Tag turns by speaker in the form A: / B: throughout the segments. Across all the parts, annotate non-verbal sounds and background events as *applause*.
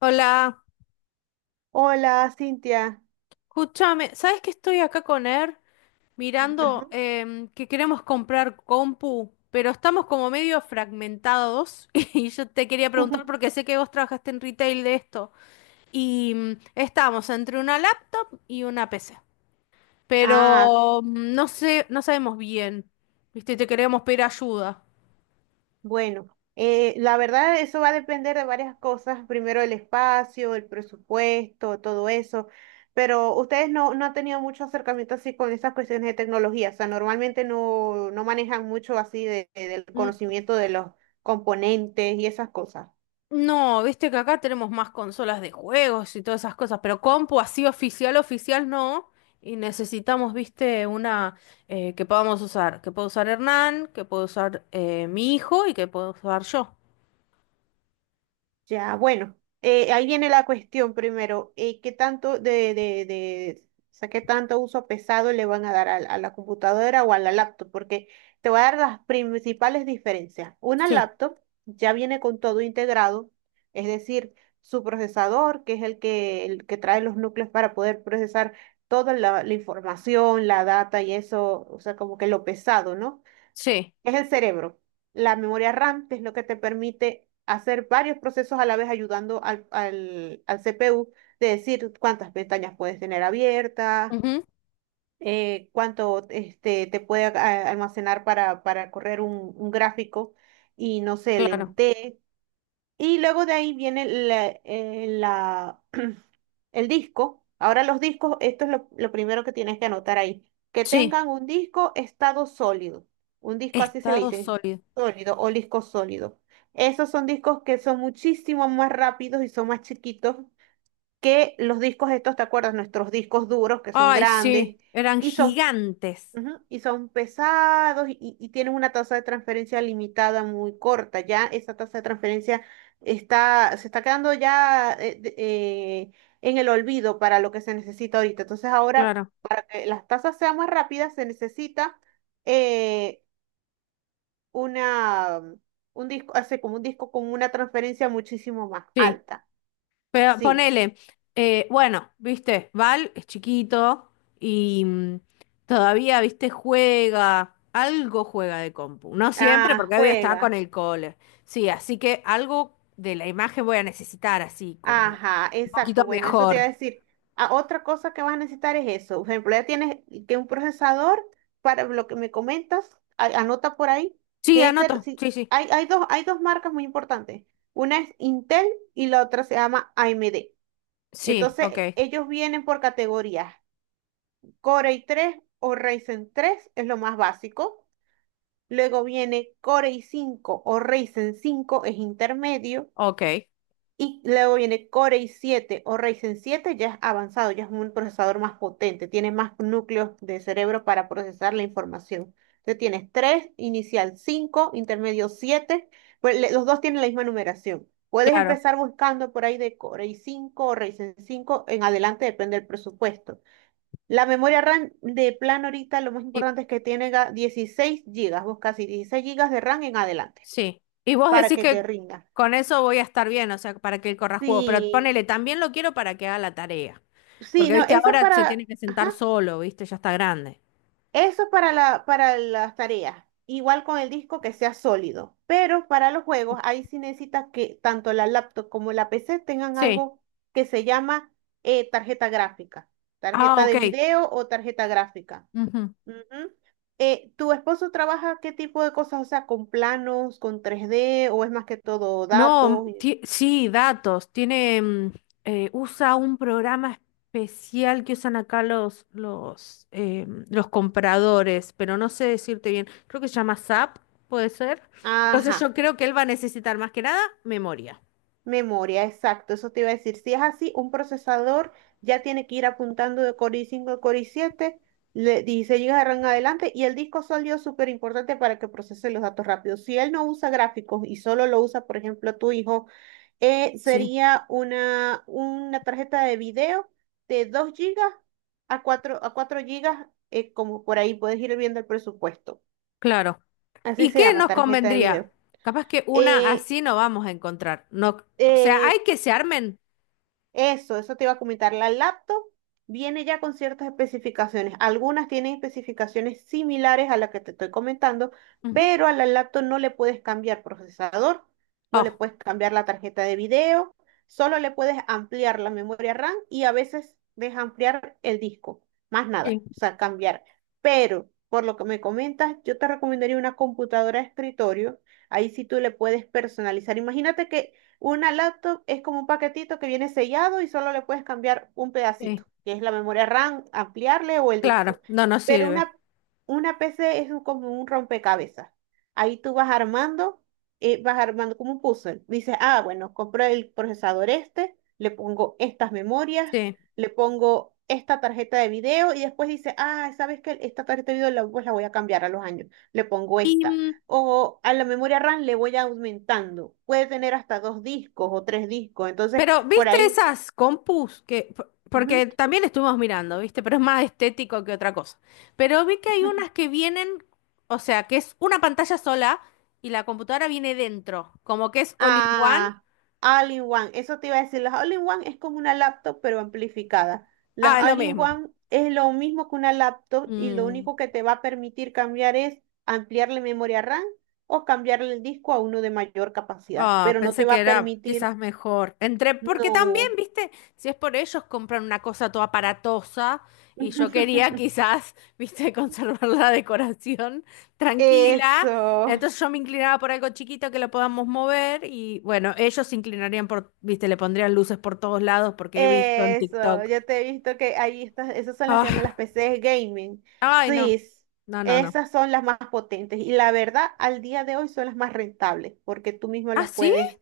A: Hola,
B: Hola, Cintia.
A: escúchame, ¿sabes que estoy acá con Er
B: Ajá.
A: mirando que queremos comprar compu, pero estamos como medio fragmentados *laughs* y yo te quería preguntar porque
B: *laughs*
A: sé que vos trabajaste en retail de esto y estamos entre una laptop y una PC,
B: Ah,
A: pero no sé, no sabemos bien, ¿viste? Y te queríamos pedir ayuda.
B: bueno, la verdad eso va a depender de varias cosas. Primero el espacio, el presupuesto, todo eso. Pero ustedes no han tenido mucho acercamiento así con esas cuestiones de tecnología. O sea, normalmente no manejan mucho así del
A: Mm.
B: conocimiento de los componentes y esas cosas.
A: No, viste que acá tenemos más consolas de juegos y todas esas cosas, pero compu así oficial, oficial no. Y necesitamos, viste, una que podamos usar. Que pueda usar Hernán, que pueda usar mi hijo y que pueda usar yo.
B: Ya, bueno, ahí viene la cuestión primero, ¿qué tanto o sea, qué tanto uso pesado le van a dar a la computadora o a la laptop? Porque te voy a dar las principales diferencias. Una
A: Sí,
B: laptop ya viene con todo integrado, es decir, su procesador, que es el que trae los núcleos para poder procesar toda la información, la data y eso, o sea, como que lo pesado, ¿no?
A: sí.
B: Es el cerebro. La memoria RAM, que es lo que te permite hacer varios procesos a la vez, ayudando al CPU de decir cuántas pestañas puedes tener abiertas,
A: Ujú,
B: cuánto este, te puede almacenar para correr un gráfico y no sé,
A: claro.
B: lentejas y luego de ahí viene la, *clears throat* el disco. Ahora los discos, esto es lo primero que tienes que anotar ahí. Que
A: Sí,
B: tengan un disco estado sólido. Un disco así se le
A: estado
B: dice,
A: sólido.
B: sólido o disco sólido. Esos son discos que son muchísimo más rápidos y son más chiquitos que los discos estos, ¿te acuerdas? Nuestros discos duros que son
A: Ay, sí,
B: grandes
A: eran
B: y son
A: gigantes.
B: Ujú. Y son pesados y, y tienen una tasa de transferencia limitada muy corta. Ya esa tasa de transferencia está, se está quedando ya en el olvido para lo que se necesita ahorita. Entonces ahora,
A: Claro.
B: para que las tasas sean más rápidas, se necesita eh, una, un disco, hace como un disco con una transferencia muchísimo más
A: Sí.
B: alta.
A: Pero
B: Sí.
A: ponele, bueno, viste, Val es chiquito y todavía, viste, juega, algo juega de compu. No siempre,
B: Ah,
A: porque obvio está con
B: juega.
A: el cole. Sí, así que algo de la imagen voy a necesitar, así como
B: Ajá,
A: un
B: exacto.
A: poquito
B: Bueno, eso te iba a
A: mejor.
B: decir. Ah, otra cosa que vas a necesitar es eso. Por ejemplo, ya tienes que un procesador para lo que me comentas, anota por ahí.
A: Sí,
B: Debe ser,
A: anoto,
B: sí,
A: sí, sí.
B: hay dos marcas muy importantes. Una es Intel y la otra se llama AMD.
A: Sí,
B: Entonces,
A: ok,
B: ellos vienen por categorías. Core i tres o Ryzen tres es lo más básico. Luego viene Core i cinco o Ryzen cinco es intermedio.
A: ok,
B: Y luego viene Core i7 o Ryzen 7, ya es avanzado, ya es un procesador más potente, tiene más núcleos de cerebro para procesar la información. Entonces tienes 3 inicial 5 intermedio 7 pues los dos tienen la misma numeración. Puedes
A: claro.
B: empezar buscando por ahí de Core i5 o Ryzen 5 en adelante, depende del presupuesto. La memoria RAM de plan ahorita lo más
A: Y
B: importante es que tiene 16 gigas, busca así 16 gigas de RAM en adelante
A: sí. Y vos
B: para
A: decís
B: que te
A: que
B: rinda.
A: con eso voy a estar bien, o sea, para que él corra juego. Pero
B: Sí,
A: ponele, también lo quiero para que haga la tarea.
B: sí,
A: Porque,
B: no,
A: viste,
B: eso es
A: ahora se tiene
B: para,
A: que
B: ajá,
A: sentar solo, viste, ya está grande.
B: eso es para para las tareas. Igual con el disco que sea sólido. Pero para los juegos, ahí sí necesitas que tanto la laptop como la PC tengan
A: Sí.
B: algo que se llama tarjeta gráfica,
A: Ah,
B: tarjeta
A: ok.
B: de video o tarjeta gráfica.
A: Ujú.
B: Ujú. ¿Tu esposo trabaja qué tipo de cosas? O sea, con planos, con tres d o es más que todo
A: No,
B: datos.
A: ti- sí, datos. Tiene, usa un programa especial que usan acá los los compradores, pero no sé decirte bien. Creo que se llama SAP, puede ser. Entonces
B: Ajá.
A: yo creo que él va a necesitar más que nada memoria.
B: Memoria, exacto, eso te iba a decir. Si es así, un procesador ya tiene que ir apuntando de Core i5 a Core i7, 16 GB de RAM en adelante, y el disco sólido es súper importante para que procese los datos rápidos. Si él no usa gráficos y solo lo usa, por ejemplo, tu hijo,
A: Sí.
B: una tarjeta de video de 2 gigas a 4 gigas, como por ahí puedes ir viendo el presupuesto.
A: Claro.
B: Así
A: ¿Y
B: se
A: qué
B: llama,
A: nos
B: tarjeta de
A: convendría?
B: video.
A: Capaz que una
B: Eh,
A: así no vamos a encontrar. No, o sea, hay
B: eh,
A: que se armen.
B: Eso, eso te iba a comentar. La laptop viene ya con ciertas especificaciones. Algunas tienen especificaciones similares a las que te estoy comentando,
A: Ujú.
B: pero a la laptop no le puedes cambiar procesador, no le
A: Oh,
B: puedes cambiar la tarjeta de video, solo le puedes ampliar la memoria RAM y a veces ampliar el disco, más
A: sí,
B: nada, o sea, cambiar. Pero por lo que me comentas, yo te recomendaría una computadora de escritorio. Ahí sí tú le puedes personalizar. Imagínate que una laptop es como un paquetito que viene sellado y solo le puedes cambiar un
A: sí.
B: pedacito, que es la memoria RAM, ampliarle o el disco.
A: Claro, no nos
B: Pero
A: sirve.
B: una PC es como un rompecabezas. Ahí tú vas armando como un puzzle. Dices, ah, bueno, compro el procesador este, le pongo estas memorias,
A: Sí.
B: le pongo esta tarjeta de video y después dices, ah, ¿sabes qué? Esta tarjeta de video la, pues la voy a cambiar a los años. Le pongo
A: Y,
B: esta o a la memoria RAM le voy aumentando. Puede tener hasta dos discos o tres discos. Entonces,
A: pero
B: por
A: ¿viste
B: ahí.
A: esas compus que, por- porque
B: Ujú.
A: también estuvimos mirando, ¿viste? Pero es más estético que otra cosa. Pero vi que hay unas
B: *laughs*
A: que vienen, o sea, que es una pantalla sola y la computadora viene dentro, como que es all in one.
B: Ah, All-in-One. Eso te iba a decir. Las All-in-One es como una laptop, pero amplificada. Las
A: Ah, es lo mismo.
B: All-in-One es lo mismo que una laptop y lo
A: Mm.
B: único que te va a permitir cambiar es ampliarle memoria RAM o cambiarle el disco a uno de mayor capacidad,
A: Ah,
B: pero no te
A: pensé
B: va
A: que
B: a
A: era
B: permitir,
A: quizás mejor. Entre, porque también,
B: no.
A: viste, si es por ellos compran una cosa toda aparatosa y yo quería
B: *laughs*
A: quizás, viste, *laughs* conservar la decoración tranquila.
B: Eso.
A: Entonces yo me inclinaba por algo chiquito que lo podamos mover y bueno, ellos se inclinarían por, viste, le pondrían luces por todos lados porque he visto en
B: Eso,
A: TikTok.
B: yo te he visto que ahí estás, esas son las que llaman
A: Ah,
B: las PCs gaming.
A: ay,
B: Sí,
A: no.
B: s-
A: No, no, no.
B: esas son las más potentes y la verdad, al día de hoy son las más rentables porque tú mismo
A: ¿Ah,
B: las
A: sí?
B: puedes.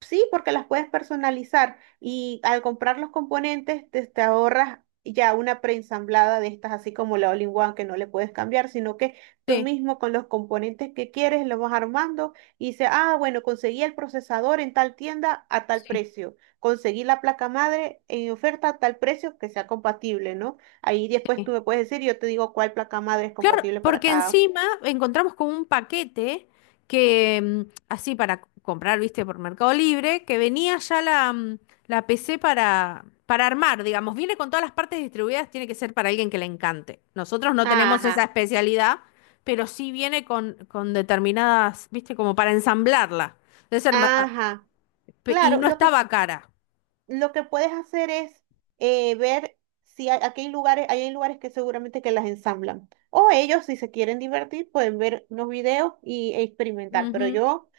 B: Sí, porque las puedes personalizar y al comprar los componentes te ahorras ya una preensamblada de estas, así como la All-in-One que no le puedes cambiar, sino que tú
A: Sí,
B: mismo con los componentes que quieres lo vas armando y dices, ah, bueno, conseguí el procesador en tal tienda a tal
A: sí,
B: precio, conseguí la placa madre en oferta a tal precio que sea compatible, ¿no? Ahí después
A: sí.
B: tú me puedes decir, yo te digo cuál placa madre es
A: Claro,
B: compatible para
A: porque
B: cada.
A: encima encontramos con un paquete que, así para c- comprar, viste, por Mercado Libre, que venía ya la la PC para armar, digamos, viene con todas las partes distribuidas, tiene que ser para alguien que le encante. Nosotros no tenemos esa
B: Ajá,
A: especialidad, pero sí viene con determinadas, viste, como para ensamblarla. Debe ser ma- ah,
B: ajá.
A: pe- y
B: Claro,
A: no estaba cara.
B: lo que puedes hacer es ver si hay, aquí hay lugares, ahí hay lugares que seguramente que las ensamblan. O ellos, si se quieren divertir, pueden ver unos videos y e experimentar. Pero
A: Ujú.
B: yo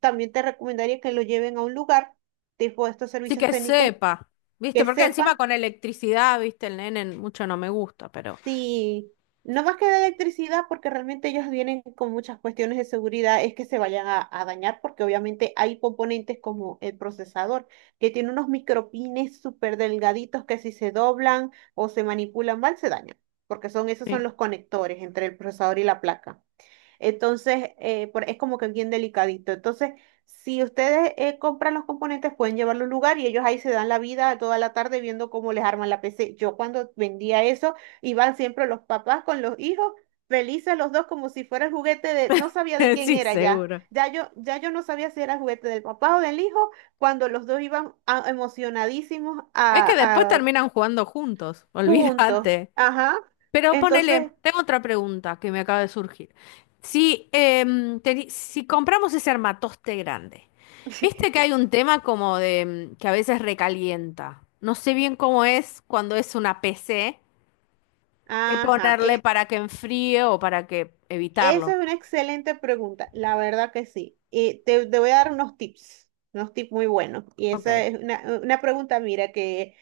B: también te recomendaría que lo lleven a un lugar tipo estos
A: Así
B: servicios
A: que
B: técnicos
A: sepa, viste,
B: que
A: porque encima
B: sepa.
A: con electricidad, viste, el nene mucho no me gusta, pero...
B: Sí, no más que de electricidad, porque realmente ellos vienen con muchas cuestiones de seguridad, es que se vayan a dañar, porque obviamente hay componentes como el procesador, que tiene unos micropines súper delgaditos que si se doblan o se manipulan mal, se dañan, porque son, esos son
A: Sí.
B: los conectores entre el procesador y la placa. Entonces, es como que bien delicadito. Entonces, si ustedes compran los componentes, pueden llevarlo a un lugar y ellos ahí se dan la vida toda la tarde viendo cómo les arman la PC. Yo cuando vendía eso, iban siempre los papás con los hijos, felices los dos como si fuera el juguete de, no sabía de
A: *laughs*
B: quién
A: Sí,
B: era ya.
A: seguro.
B: Ya yo no sabía si era el juguete del papá o del hijo, cuando los dos iban emocionadísimos
A: Es que después terminan jugando juntos, *laughs*
B: juntos.
A: olvídate.
B: Ajá.
A: Pero
B: Entonces,
A: ponele, tengo otra pregunta que me acaba de surgir. Si, teni- si compramos ese armatoste grande, viste que
B: *laughs*
A: hay un tema como de que a veces recalienta. No sé bien cómo es cuando es una PC, qué
B: ajá.
A: ponerle para que enfríe o para que
B: Esa
A: evitarlo.
B: es una excelente pregunta, la verdad que sí. Y te voy a dar unos tips muy buenos. Y esa
A: Ok.
B: es una pregunta, mira, que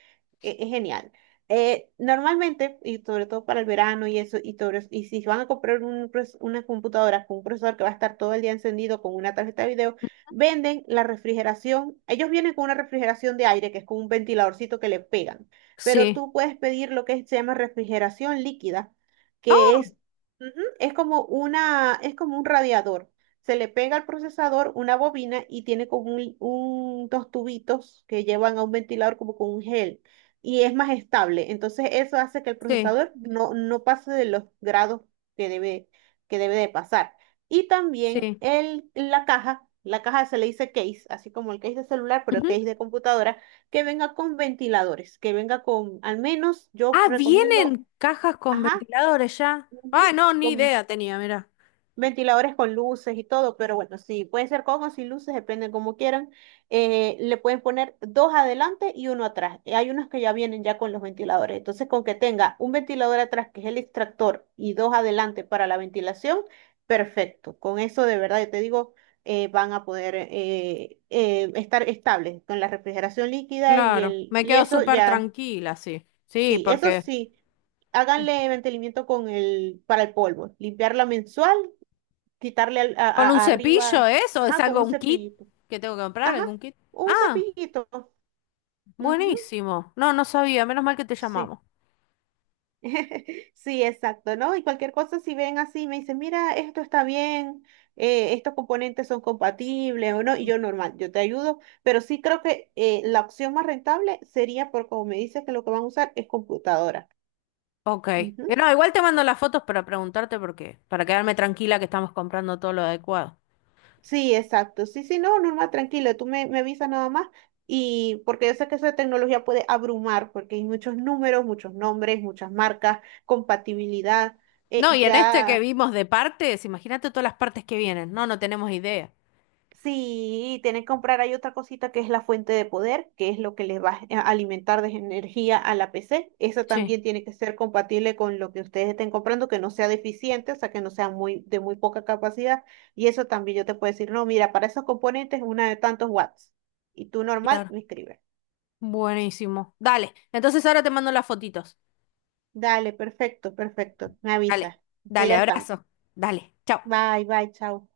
B: es genial. Normalmente, y sobre todo para el verano y eso, y todo eso, y si van a comprar una computadora con un procesador que va a estar todo el día encendido con una tarjeta de video, venden la refrigeración. Ellos vienen con una refrigeración de aire, que es con un ventiladorcito que le pegan. Pero
A: Sí.
B: tú puedes pedir lo que se llama refrigeración líquida que
A: Oh,
B: es Ujú. Es como una, es como un radiador. Se le pega al procesador una bobina y tiene como dos tubitos que llevan a un ventilador como con un gel y es más estable. Entonces eso hace que el
A: sí,
B: procesador no pase de los grados que debe, que debe de pasar. Y también
A: sí.
B: el, la caja se le dice case, así como el case de celular, pero el
A: Ujú.
B: case de computadora, que venga con ventiladores, que venga con, al menos yo
A: Ah,
B: recomiendo,
A: vienen cajas con
B: ajá,
A: ventiladores ya. Ah,
B: ujú,
A: no, ni
B: con
A: idea tenía, mira.
B: ventiladores con luces y todo, pero bueno, sí, pueden ser con o sin luces, depende como quieran. Le pueden poner dos adelante y uno atrás. Hay unos que ya vienen ya con los ventiladores. Entonces, con que tenga un ventilador atrás, que es el extractor, y dos adelante para la ventilación, perfecto. Con eso, de verdad, yo te digo, van a poder estar estables con la refrigeración líquida y
A: Claro,
B: el,
A: me
B: y
A: quedo
B: eso
A: súper
B: ya,
A: tranquila, sí. Sí,
B: sí, eso
A: porque
B: sí, háganle mantenimiento con el, para el polvo, limpiarla mensual, quitarle
A: con un cepillo
B: arriba,
A: eso, es
B: ajá, con
A: algo,
B: un
A: un kit
B: cepillito.
A: que tengo que comprar,
B: Ajá,
A: algún kit.
B: un
A: Ah,
B: cepillito. Ujú,
A: buenísimo. No, no sabía, menos mal que te
B: sí.
A: llamamos.
B: *laughs* Sí, exacto, ¿no? Y cualquier cosa, si ven así, me dicen, mira, esto está bien, estos componentes son compatibles o no, y yo normal, yo te ayudo, pero sí creo que la opción más rentable sería por como me dices que lo que van a usar es computadora.
A: Ok.
B: Ujú.
A: No, igual te mando las fotos para preguntarte por qué, para quedarme tranquila que estamos comprando todo lo adecuado.
B: Sí, exacto. Sí, sí, no, Norma, tranquila, me avisas nada más. Y porque yo sé que eso de tecnología puede abrumar porque hay muchos números, muchos nombres, muchas marcas, compatibilidad. eh,
A: No, y en este que
B: ya
A: vimos de partes, imagínate todas las partes que vienen. No, no tenemos idea.
B: Sí, tienen que comprar, hay otra cosita que es la fuente de poder, que es lo que les va a alimentar de energía a la PC. Esa
A: Sí.
B: también tiene que ser compatible con lo que ustedes estén comprando, que no sea deficiente, o sea, que no sea muy, de muy poca capacidad. Y eso también yo te puedo decir, no, mira, para esos componentes una de tantos watts. Y tú normal
A: Claro.
B: me escribes.
A: Buenísimo. Dale. Entonces ahora te mando las fotitos.
B: Dale, perfecto, perfecto. Me
A: Dale.
B: avisas. Estoy
A: Dale,
B: al tanto.
A: abrazo. Dale. Chao.
B: Bye, bye, chao.